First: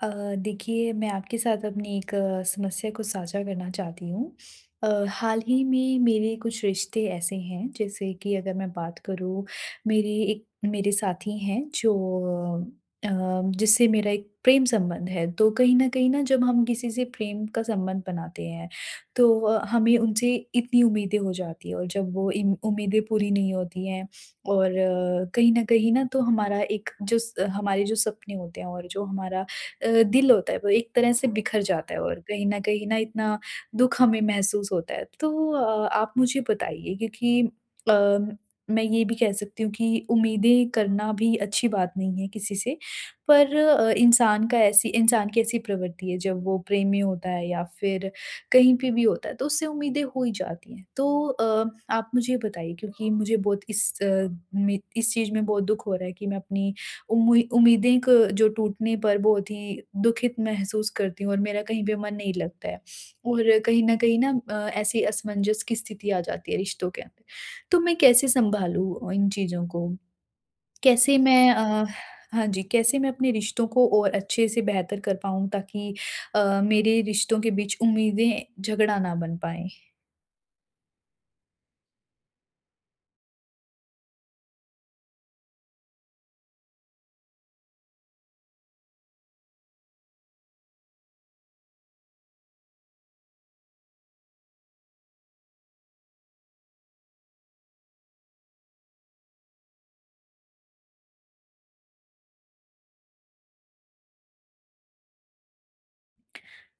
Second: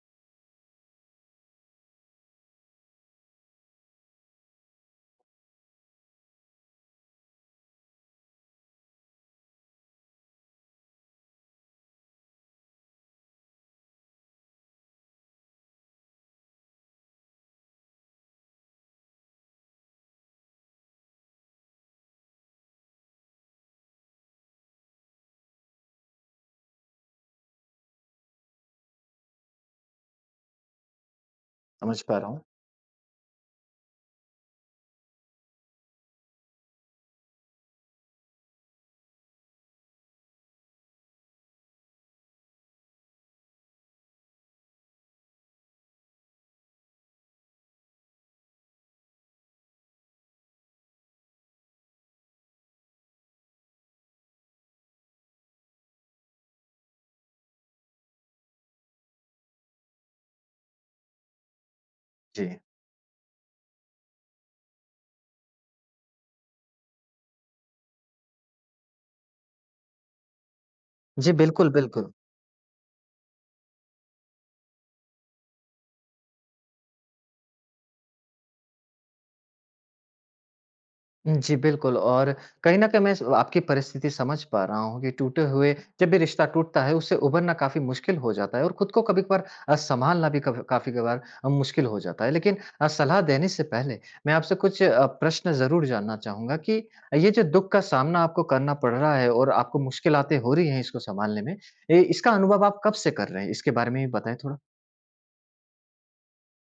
अ, देखिए, मैं आपके साथ अपनी एक समस्या को साझा करना चाहती हूँ। हाल ही में मेरे कुछ रिश्ते ऐसे हैं। जैसे कि अगर मैं बात करूँ, मेरी एक मेरे साथी हैं जो अ, जिससे मेरा एक प्रेम संबंध है। तो कहीं न कहीं ना, जब हम किसी से प्रेम का संबंध बनाते हैं, तो हमें उनसे इतनी उम्मीदें हो जाती हैं, और जब वो इन उम्मीदें पूरी नहीं होती हैं, और कहीं न कहीं ना, तो हमारा एक जो स हमारे जो सपने होते हैं और जो हमारा दिल होता है, वो एक तरह से बिखर जाता समझ है, पा और रहा हूँ। कहीं न कहीं ना इतना दुःख हमें महसूस होता है। तो आप मुझे बताइए, क्योंकि मैं ये भी कह सकती हूँ कि उम्मीदें करना भी अच्छी बात नहीं है किसी से, पर इंसान की ऐसी प्रवृत्ति है, जब वो प्रेम में होता है या फिर कहीं पे भी होता है, तो उससे उम्मीदें हो ही जाती हैं। तो आप मुझे बताइए, क्योंकि मुझे बहुत इस चीज़ में बहुत दुःख हो रहा है कि मैं अपनी उम्मीदें क जो टूटने पर बहुत ही दुखित महसूस करती हूँ, और मेरा कहीं पे मन नहीं जी। लगता है। और कहीं न कहीं ना ऐसी असमंजस की स्थिति आ जाती है रिश्तों के अंदर। तो मैं कैसे सँभालूँ इन चीज़ों को? कैसे जी, मैं बिल्कुल, अ, बिल्कुल। हाँ जी, कैसे मैं अपने रिश्तों को और अच्छे से बेहतर कर पाऊँ, ताकि मेरे रिश्तों के बीच उम्मीदें झगड़ा ना बन पाएँ? जी, बिल्कुल और कहीं न कहीं मैं स आपकी परिस्थिति समझ पा रहा हूँ कि टूटे हुए जब भी रिश्ता टूटता है, उससे उभरना काफ़ी मुश्किल हो जाता है और खुद को कभी-कभार सँभालना भी कभ काफ़ी कभार अ, मुश्किल हो जाता है। लेकिन सलाह देने से पहले मैं आपसे कुछ प्रश्न ज़रूर जानना चाहूँगा कि ये जो दुःख का सामना आपको करना पड़ रहा है और आपको मुश्किलातें हो रही हैं इसको सँभालने में, ए इसका अनुभव आप कब से कर रहे हैं? इसके बारे में भी बताएँ थोड़ा।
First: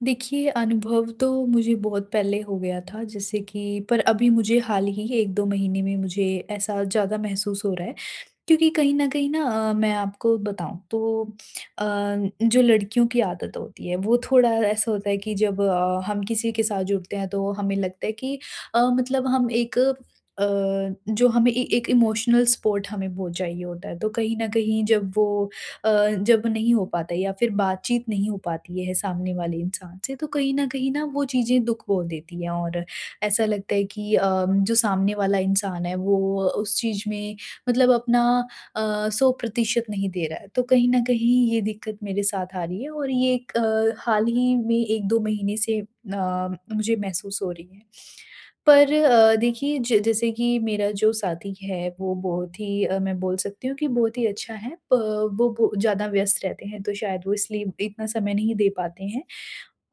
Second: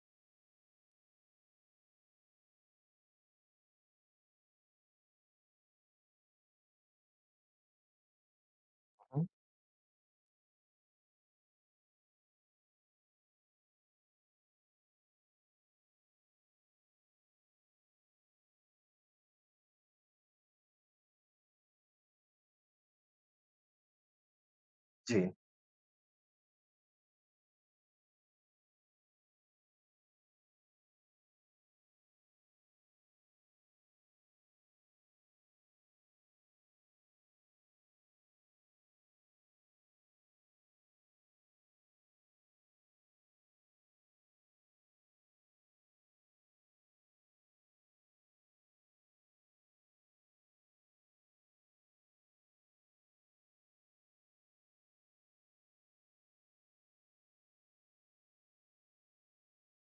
देखिए, अनुभव तो मुझे बहुत पहले हो गया था, जैसे कि, पर अभी मुझे हाल ही 1-2 महीने में मुझे ऐसा ज़्यादा महसूस हो रहा है। क्योंकि कहीं न हुँ। कहीं ना, मैं आपको बताऊँ तो, अ, जो लड़कियों की आदत होती है, वो थोड़ा ऐसा होता है कि जब हम किसी के साथ जुड़ते हैं, तो हमें लगता है कि मतलब हम अ, जो हमें ए एक इमोशनल सपोर्ट हमें बहुत चाहिए होता है। तो कहीं न कहीं, जी, अ, जब नहीं हो पाता है या फिर बातचीत नहीं हो पाती है सामने वाले इंसान से, तो कहीं न कहीं ना वो चीज़ें दुःख बोल देती हैं, और ऐसा लगता है कि जो सामने वाला इंसान है, वो उस चीज़ में, मतलब अपना 100% नहीं दे रहा है। तो कहीं न कहीं ये दिक्कत मेरे साथ आ रही है, और ये एक हाल ही में 1-2 महीने से मुझे महसूस हो रही है। पर देखिए, ज जैसे कि मेरा जो साथी है, वो बहुत ही, मैं बोल सकती हूँ कि बहुत ही अच्छा है। प वो बो ज़्यादा व्यस्त रहते हैं, तो शायद वो इसलिए इतना समय नहीं दे पाते हैं।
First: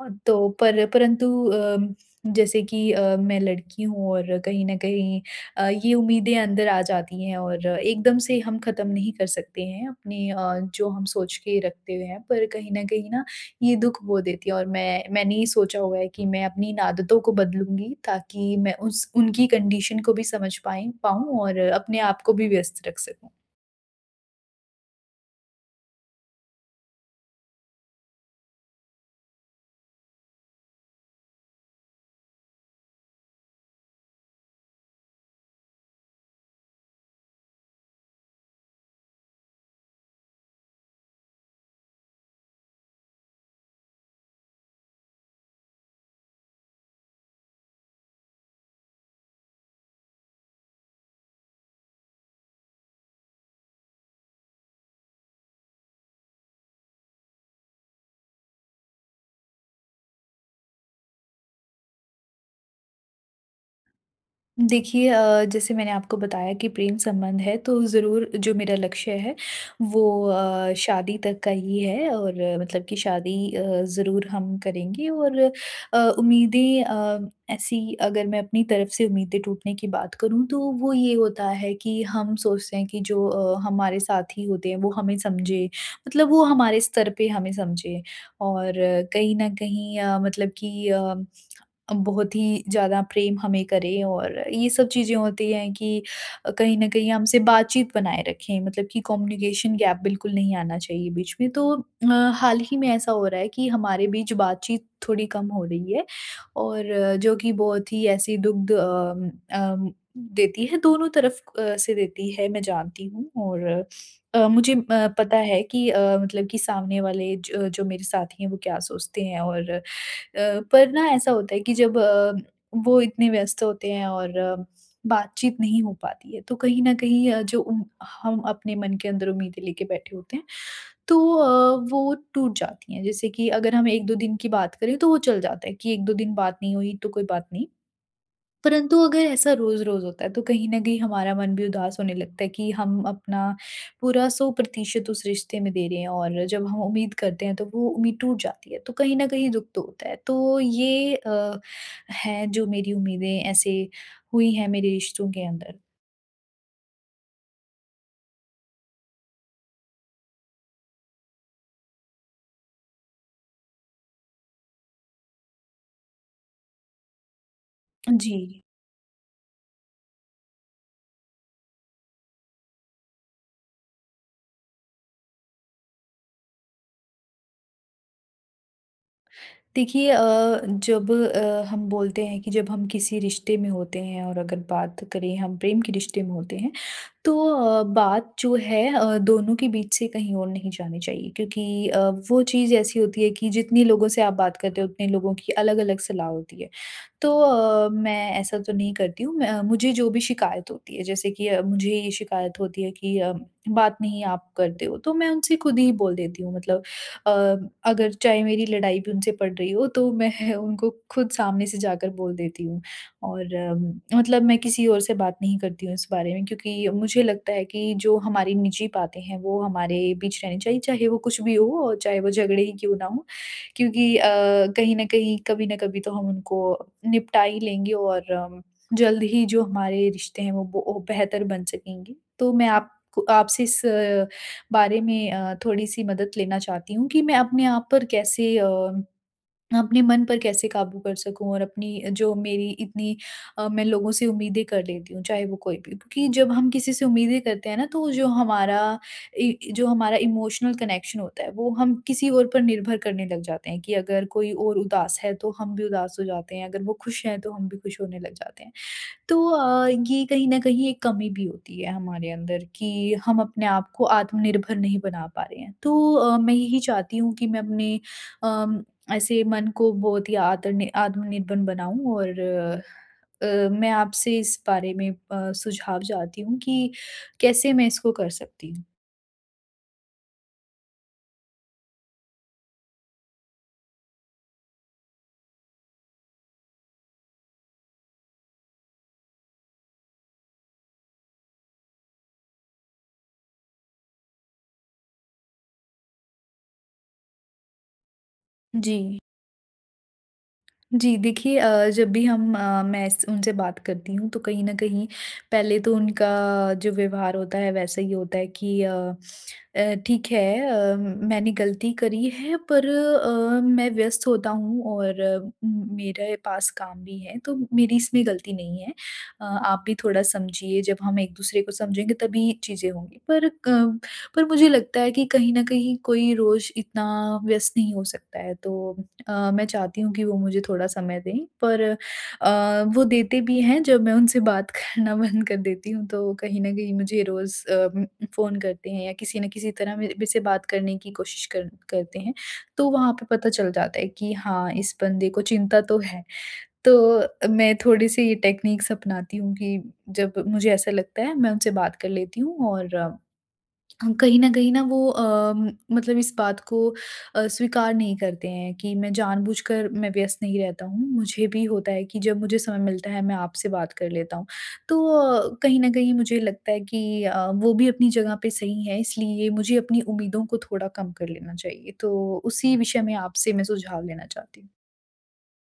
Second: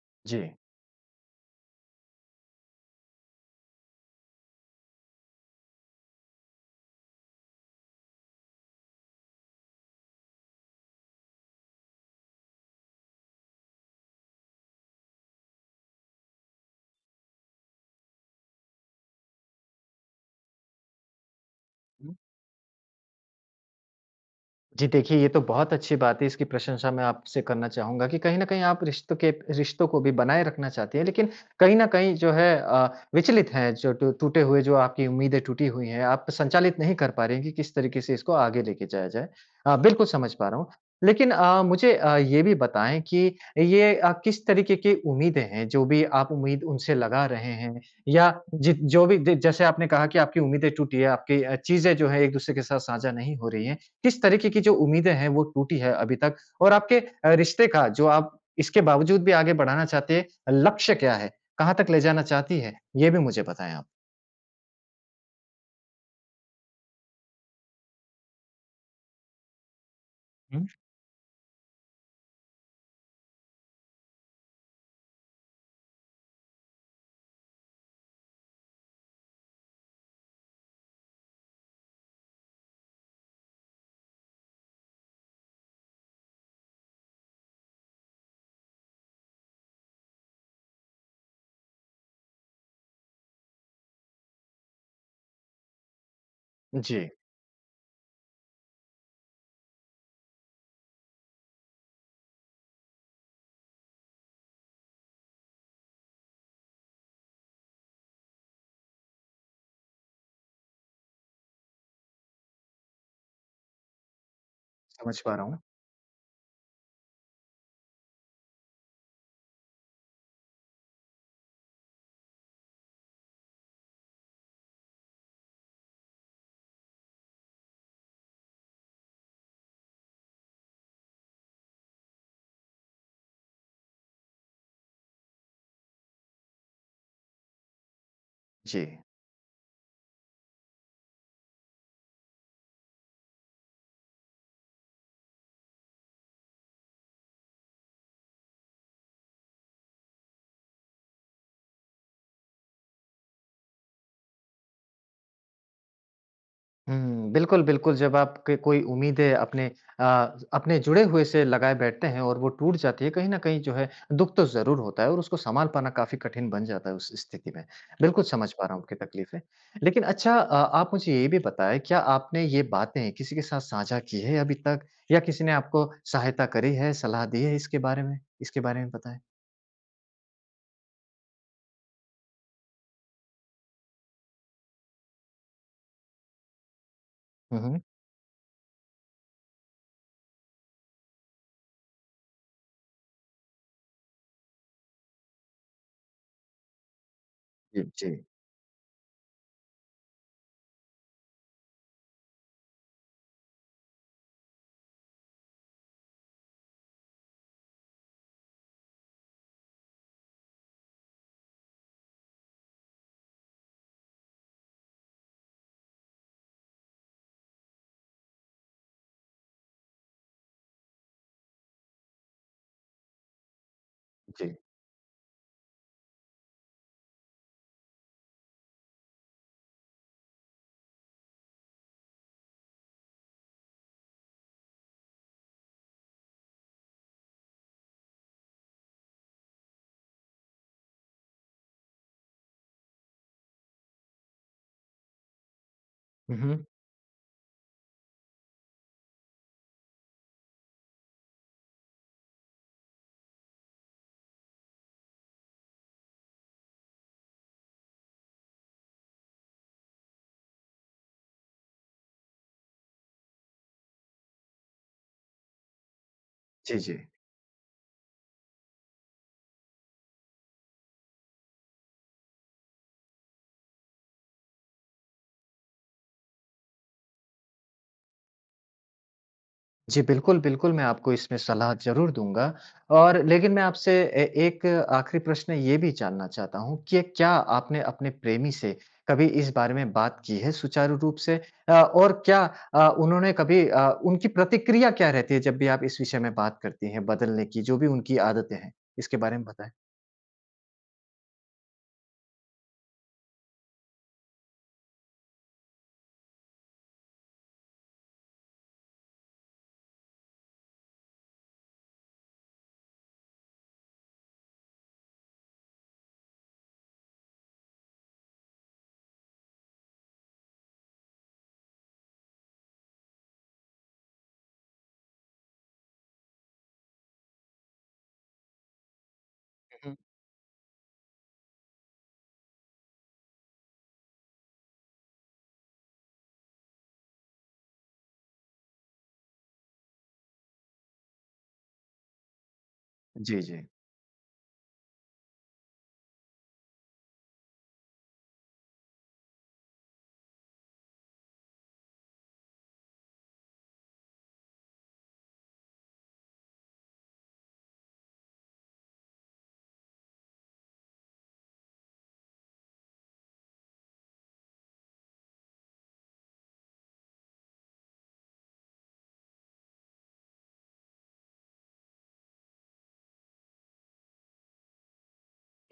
जी। तो पर परंतु अम, जैसे कि मैं लड़की हूँ, और कहीं न कहीं ये उम्मीदें अंदर आ जाती हैं, और एकदम से हम ख़त्म नहीं कर सकते हैं अपने, जो हम सोच के रखते हुए हैं। पर कहीं न कहीं ना ये दुःख वो देती है, और मैंने ये सोचा हुआ है कि मैं अपनी इन आदतों को बदलूँगी, ताकि मैं उस उनकी कंडीशन को भी समझ पाएँ पाऊँ, और अपने आप को भी व्यस्त रख सकूँ। जी देखिए, ये तो बहुत अच्छी बात है, इसकी प्रशंसा मैं आपसे करना चाहूँगा कि कहीं न कहीं आप रिश्तों को भी बनाए रखना चाहती हैं, लेकिन कहीं न कहीं जो है विचलित हैं जो टू टूटे हुए जो आपकी उम्मीदें टूटी हुई हैं, आप संचालित नहीं कर पा रही हैं कि किस तरीके से इसको आगे लेके जाया जाए। बिल्कुल समझ पा रहा हूँ। लेकिन मुझे ये भी बताएँ कि ये किस तरीके की उम्मीदें हैं, जो भी आप उम्मीद उनसे लगा रहे हैं या जि जो भी ज जैसे आपने कहा कि आपकी उम्मीदें टूटी है, आपकी चीज़ें जो हैं एक-दूसरे के साथ साझा नहीं हो रही हैं, किस तरीके की जो उम्मीदें हैं वो टूटी है अभी तक? और आपके रिश्ते का जो आप इसके बावजूद भी आगे बढ़ाना चाहते हैं, लक्ष्य क्या है? कहाँ तक ले जाना चाहती है? ये भी मुझे बताएँ आप। देखिए, जैसे मैंने आपको बताया कि प्रेम संबंध है, तो ज़रूर जो मेरा लक्ष्य है, वो हुँ। शादी तक का ही है, और मतलब कि शादी ज़रूर हम करेंगे, और उम्मीदें अ, ऐसी अगर मैं अपनी तरफ से उम्मीदें टूटने की बात करूँ, तो वो ये होता है कि हम सोचते हैं कि जो हमारे साथी होते हैं, वो हमें समझे, मतलब वो हमारे स्तर पे हमें समझे, और कहीं न कहीं मतलब कि बहुत ही ज़्यादा प्रेम हमें करें, और ये सब चीज़ें होती हैं कि कहीं न जी, कहीं हमसे बातचीत बनाए रखें, मतलब कि कम्युनिकेशन गैप बिल्कुल नहीं आना चाहिए बीच में। तो हाल ही में ऐसा हो रहा है कि हमारे बीच बातचीत थोड़ी कम हो रही है, और जो कि बहुत ही ऐसी दुग्ध अम अम, देती है, दोनों तरफ से देती है, मैं जानती हूँ, और मुझे समझ पा पता रहा हूँ। है कि मतलब कि सामने वाले, ज जो मेरे साथी हैं, वो क्या सोचते हैं, और पर ना ऐसा होता है कि जब वो इतने व्यस्त होते हैं और बातचीत नहीं हो पाती है, तो कहीं न कहीं हम अपने मन के अंदर उम्मीदें लेके बैठे होते हैं, तो वो टूट जाती हैं। जैसे कि अगर हम 1-2 दिन की बात करें, तो वो चल जाता है कि 1-2 दिन बात नहीं हुई तो कोई बात नहीं। जी। परंतु अगर ऐसा रोज़-रोज़ होता है, तो कहीं न कहीं हमारा मन भी उदास होने लगता है कि हम अपना पूरा 100% उस रिश्ते में दे रहे हैं, और जब हम उम्मीद करते हैं, तो वो उम्मीद टूट जाती है। तो कहीं न कहीं दुःख तो होता है। तो ये है, जो मेरी उम्मीदें ऐसे हुई हैं मेरे रिश्तों के अंदर। हुँ, बिल्कुल, बिल्कुल, जब आपके कोई उम्मीदें अपने अ, अपने जुड़े हुए से लगाए बैठते हैं और वो टूट जाती है, कहीं न कहीं जो है दुःख तो ज़रूर होता है और उसको सँभाल पाना काफ़ी कठिन बन जाता है उस स्थिति में। बिल्कुल जी। समझ पा रहा हूँ आपकी तकलीफ़ें। लेकिन अच्छा आप मुझे ये भी बताएँ, क्या आपने ये बातें किसी के साथ साझा की है अभी तक या किसी ने आपको सहायता करी है, सलाह दी है इसके बारे में? इसके बारे में बताएँ? देखिए, जब हम बोलते हैं कि जब हम किसी रिश्ते में होते हैं, और अगर बात करें, हम प्रेम के रिश्ते में होते हैं, तो हुँ, हुँ। बात जो है, दोनों के बीच से कहीं और नहीं जानी चाहिए, क्योंकि वो चीज़ ऐसी होती है कि जितने लोगों से आप बात करते हो, उतने लोगों की अलग-अलग सलाह होती है। तो जी, जी, मैं ऐसा तो नहीं करती हूँ। मुझे जो भी शिकायत होती है, जैसे कि मुझे ये शिकायत होती है कि बात नहीं आप करते हो, तो मैं उनसे खुद ही बोल देती हूँ, मतलब अ, अगर चाहे मेरी लड़ाई भी उनसे पड़ रही हो, तो मैं उनको खुद सामने से जाकर बोल देती हूँ। और मतलब मैं किसी और से बात नहीं करती हूँ इस बारे में, क्योंकि मुझे लगता है कि जो हमारी निजी बातें हैं, वो हमारे बीच रहनी चाहिए, चाहे वो कुछ भी हो, और चाहे वो झगड़े ही क्यों ना हो, क्योंकि जी। कहीं न कहीं, कभी न कभी तो हम उनको निपटा ही लेंगे, और जल्द ही जो हमारे रिश्ते हैं, वो बेहतर बन सकेंगे। तो मैं आपको आपसे इस बारे में थोड़ी-सी मदद लेना चाहती हूँ कि मैं अपने मन पर कैसे काबू कर सकूँ, और अपनी जो मेरी इतनी अ, मैं लोगों से उम्मीदें कर लेती हूँ, चाहे वो कोई भी हो। क्योंकि हुँ, जब हुँ। हम किसी से उम्मीदें करते हैं ना, तो इ जो हमारा इमोशनल कनेक्शन होता है, वो हम किसी और पर निर्भर करने लग जाते हैं कि अगर कोई और उदास है, तो हम भी उदास हो जाते हैं। अगर वो खुश हैं, तो हम भी खुश होने लग जाते हैं। तो ये कहीं न कहीं एक कमी भी होती है हमारे अंदर कि हम अपने आप को आत्मनिर्भर नहीं बना पा रहे हैं। तो मैं जी, यही जी। चाहती हूँ कि मैं अपने, अम, ऐसे मन को बहुत ही आतनि आत्मनिर्भर बनाऊँ, और मैं आपसे इस बारे में सुझाव चाहती हूँ कि कैसे मैं इसको कर सकती हूँ? जी, बिल्कुल, बिल्कुल, मैं आपको इसमें सलाह ज़रूर दूँगा और लेकिन मैं आपसे ए एक आखिरी प्रश्न ये भी जानना चाहता हूँ कि क्या आपने अपने प्रेमी से कभी इस बारे में बात की है सुचारू रूप से? और क्या उन्होंने कभी उनकी प्रतिक्रिया क्या रहती है जब भी आप इस विषय में बात करती हैं बदलने की, जो भी उनकी आदतें हैं? इसके जी। बारे में बताएँ। जी, देखिए, जब भी हम अ, मैं उनसे बात करती हूँ, तो कहीं ना कहीं पहले तो उनका जो व्यवहार होता है, वैसा ही होता है कि ठीक है, मैंने गलती करी है, पर मैं व्यस्त होता हूँ, और मेरे पास काम भी है, तो मेरी इसमें गलती नहीं है। आप भी थोड़ा समझिए, जब हम एक दूसरे को समझेंगे, तभी चीज़ें होंगी। पर मुझे लगता है कि कहीं ना कहीं कोई रोज इतना व्यस्त नहीं हो सकता है। तो मैं हुँ, हुँ। चाहती हूँ कि वो मुझे थोड़ा समय दें, पर वो देते भी हैं। जब मैं उनसे बात करना बंद कर देती हूँ, तो कहीं न कहीं मुझे रोज़ फ़ोन करते हैं, या किसी न किसी तरह मेरे मेरे से बात करने की कोशिश कर करते हैं। तो वहाँ पे जी, पता जी। चल जाता है कि हाँ, इस बंदे को चिंता तो है। तो मैं थोड़े-से ये टेक्निक्स अपनाती हूँ कि जब मुझे ऐसा लगता है, मैं उनसे बात कर लेती हूँ, और हाँ, कहीं न कहीं ना वो, मतलब इस बात को स्वीकार नहीं करते हैं कि मैं जानबूझकर मैं व्यस्त नहीं रहता हूँ। मुझे भी होता है कि जब मुझे समय मिलता है, मैं आपसे बात कर लेता हूँ। तो कहीं न कहीं मुझे लगता है कि वो भी अपनी जगह पे सही है, इसलिए मुझे अपनी उम्मीदों को थोड़ा कम कर लेना चाहिए। तो उसी विषय में आपसे मैं सुझाव लेना चाहती हूँ।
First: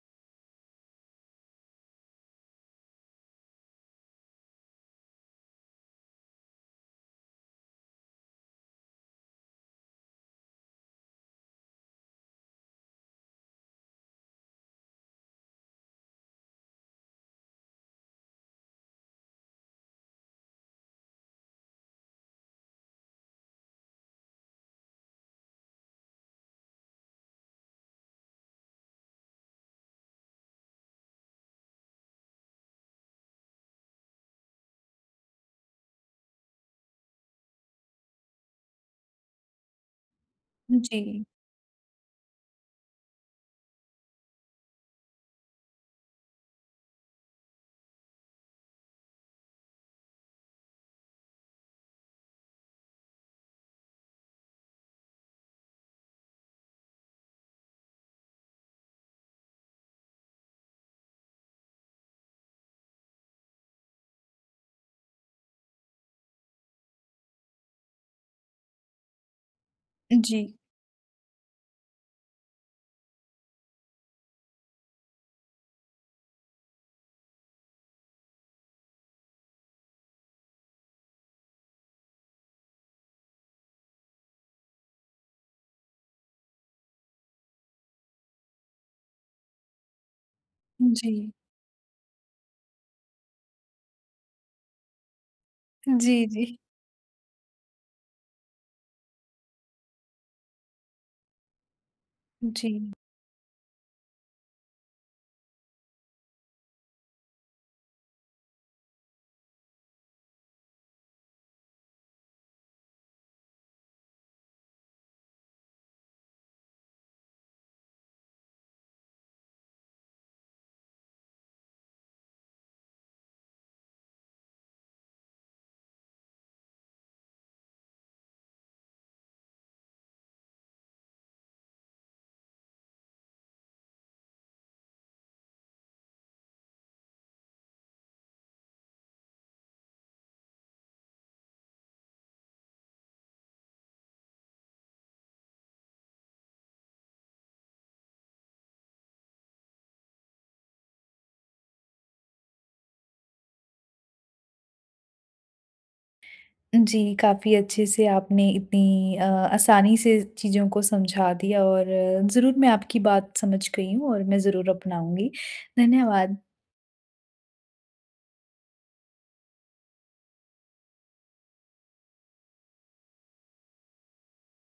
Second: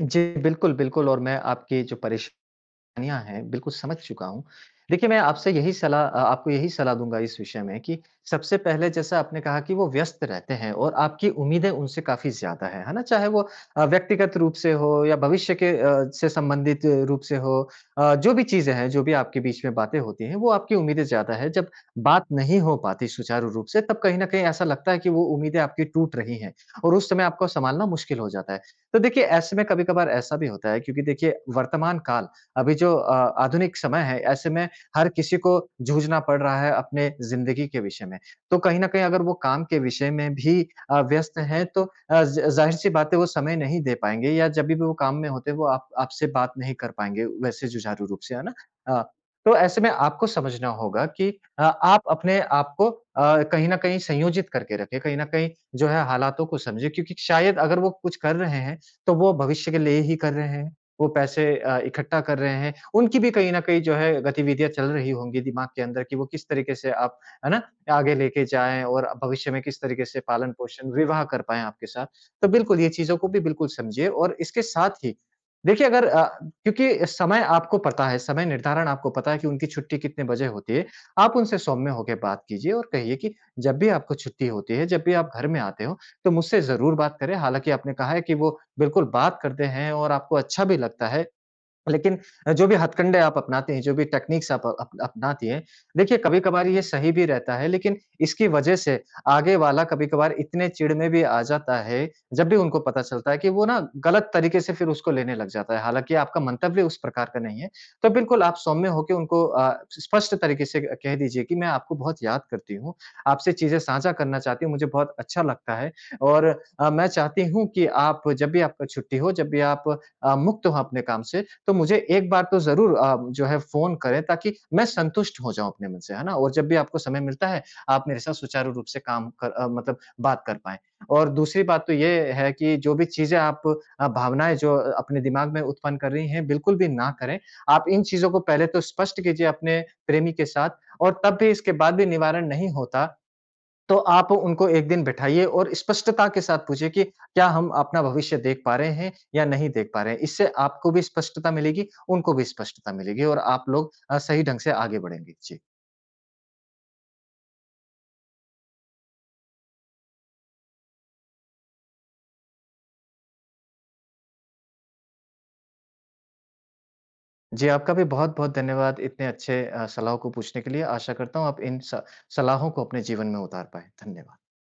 जी, बिल्कुल, बिल्कुल और मैं आपकी जो परेश कहानियाँ हैं, बिल्कुल समझ चुका हूँ। देखिए, मैं आपसे यही सलाह अ, आपको यही सलाह दूँगा इस विषय में कि सबसे पहले जैसा आपने कहा कि वो व्यस्त रहते हैं और आपकी उम्मीदें उनसे काफ़ी ज़्यादा हैं, है ना? चाहे वो व्यक्तिगत रूप से हो या भविष्य के से संबंधित रूप से हो जो भी चीज़ें हैं, जो भी आपके बीच में बातें होती हैं, वो आपकी उम्मीदें ज़्यादा है। जब बात नहीं हो पाती सुचारू रूप से, तब कहीं न कहीं ऐसा लगता है कि वो उम्मीदें आपकी टूट रही हैं और उस समय आपको सँभालना मुश्किल हो जाता है। तो देखिए, ऐसे में कभी-कभार ऐसा भी होता है क्योंकि देखिए वर्तमान काल अभी जो आधुनिक समय है, ऐसे में हर किसी को जूझना पड़ रहा है अपने ज़िंदगी के विषय में। तो कहीं न कहीं अगर वो काम के विषय में भी जी, व्यस्त हैं तो अ, ज़ ज़ाहिर-सी बात है वो समय नहीं दे पाएँगे या जब भी वो काम में होते हैं वो आप आपसे बात नहीं कर पाएँगे वैसे जुझारू रूप से, है ना? अ, तो ऐसे में आपको समझना होगा कि आप अपने आप को कहीं न कहीं संयोजित करके रखें, कहीं न कहीं जो है हालातों को समझें क्योंकि शायद अगर वो कुछ कर रहे हैं, तो वो भविष्य के लिए ही कर रहे हैं। वो पैसे इकट्ठा कर रहे हैं, उनकी भी कहीं न कहीं जो है गतिविधियाँ चल रही होंगी दिमाग के अंदर कि वो किस तरीके से आप है ना? आगे लेके जाएँ और भविष्य में किस तरीके से जी, पालन-पोषण, विवाह कर पाएँ आपके साथ। तो बिल्कुल ये चीज़ों को भी बिल्कुल समझिए और इसके साथ ही देखिए अगर क्योंकि समय आपको पता है, समय निर्धारण आपको पता है कि उनकी छुट्टी कितने बजे होती है। आप उनसे सौम्य होके बात कीजिए और कहिए कि जब भी आपको छुट्टी होती है, जब भी आप घर में आते हो, तो मुझसे ज़रूर बात करें। हालाँकि आपने कहा है कि वो बिल्कुल बात करते हैं और आपको अच्छा भी लगता है। जी, लेकिन जो भी हथकंडे आप अपनाते हैं, जो भी टेक्निक्स आप अप अपनाती हैं, जी, देखिए जी, कभी-कभार ये सही भी रहता है, लेकिन इसकी वजह से आगे वाला कभी-कभार इतने चिढ़ में भी आ जाता है, जब भी जी। उनको पता चलता है कि वो ना गलत तरीके से फिर उसको लेने लग जाता है। हालाँकि आपका मंतव्य उस प्रकार का नहीं है, तो बिल्कुल आप सौम्य होके उनको स्पष्ट तरीके से कह दीजिए कि मैं आपको बहुत याद करती हूँ, आपसे चीज़ें साझा करना चाहती हूँ, मुझे बहुत अच्छा लगता है और मैं चाहती हूँ कि आप जब भी आपका छुट्टी हो, जब भी आप मुक्त हो अपने काम से, तो मुझे एक बार तो ज़रूर जो है फ़ोन करें ताकि मैं संतुष्ट हो जाऊँ अपने मन से, है ना? और जब भी आपको समय मिलता है, आप मेरे साथ सुचारू रूप से काम कर अ, मतलब बात कर पाएँ। और दूसरी बात तो ये है कि जो भी चीज़ें आप भावनाएँ जो अपने दिमाग में उत्पन्न कर रही हैं, बिल्कुल भी ना करें। आप इन चीज़ों को पहले तो स्पष्ट कीजिए अपने प्रेमी के साथ और तब भी इसके बाद भी निवारण नहीं होता, तो आप उनको एक दिन बिठाइए और स्पष्टता के साथ पूछिए कि क्या हम अपना भविष्य देख पा रहे हैं या नहीं देख पा रहे हैं? इससे आपको भी स्पष्टता मिलेगी, उनको भी स्पष्टता मिलेगी और आप लोग सही ढंग से आगे बढ़ेंगे। जी। जी, काफ़ी अच्छे से आपने इतनी आसानी से चीज़ों को समझा दिया, और ज़रूर मैं आपकी बात समझ गई हूँ, और मैं ज़रूर अपनाऊँगी। धन्यवाद। जी, आपका भी बहुत-बहुत धन्यवाद इतने अच्छे सलाह को पूछने के लिए। आशा करता हूँ आप इन स सलाहों को अपने जीवन में उतार पाएँ। धन्यवाद।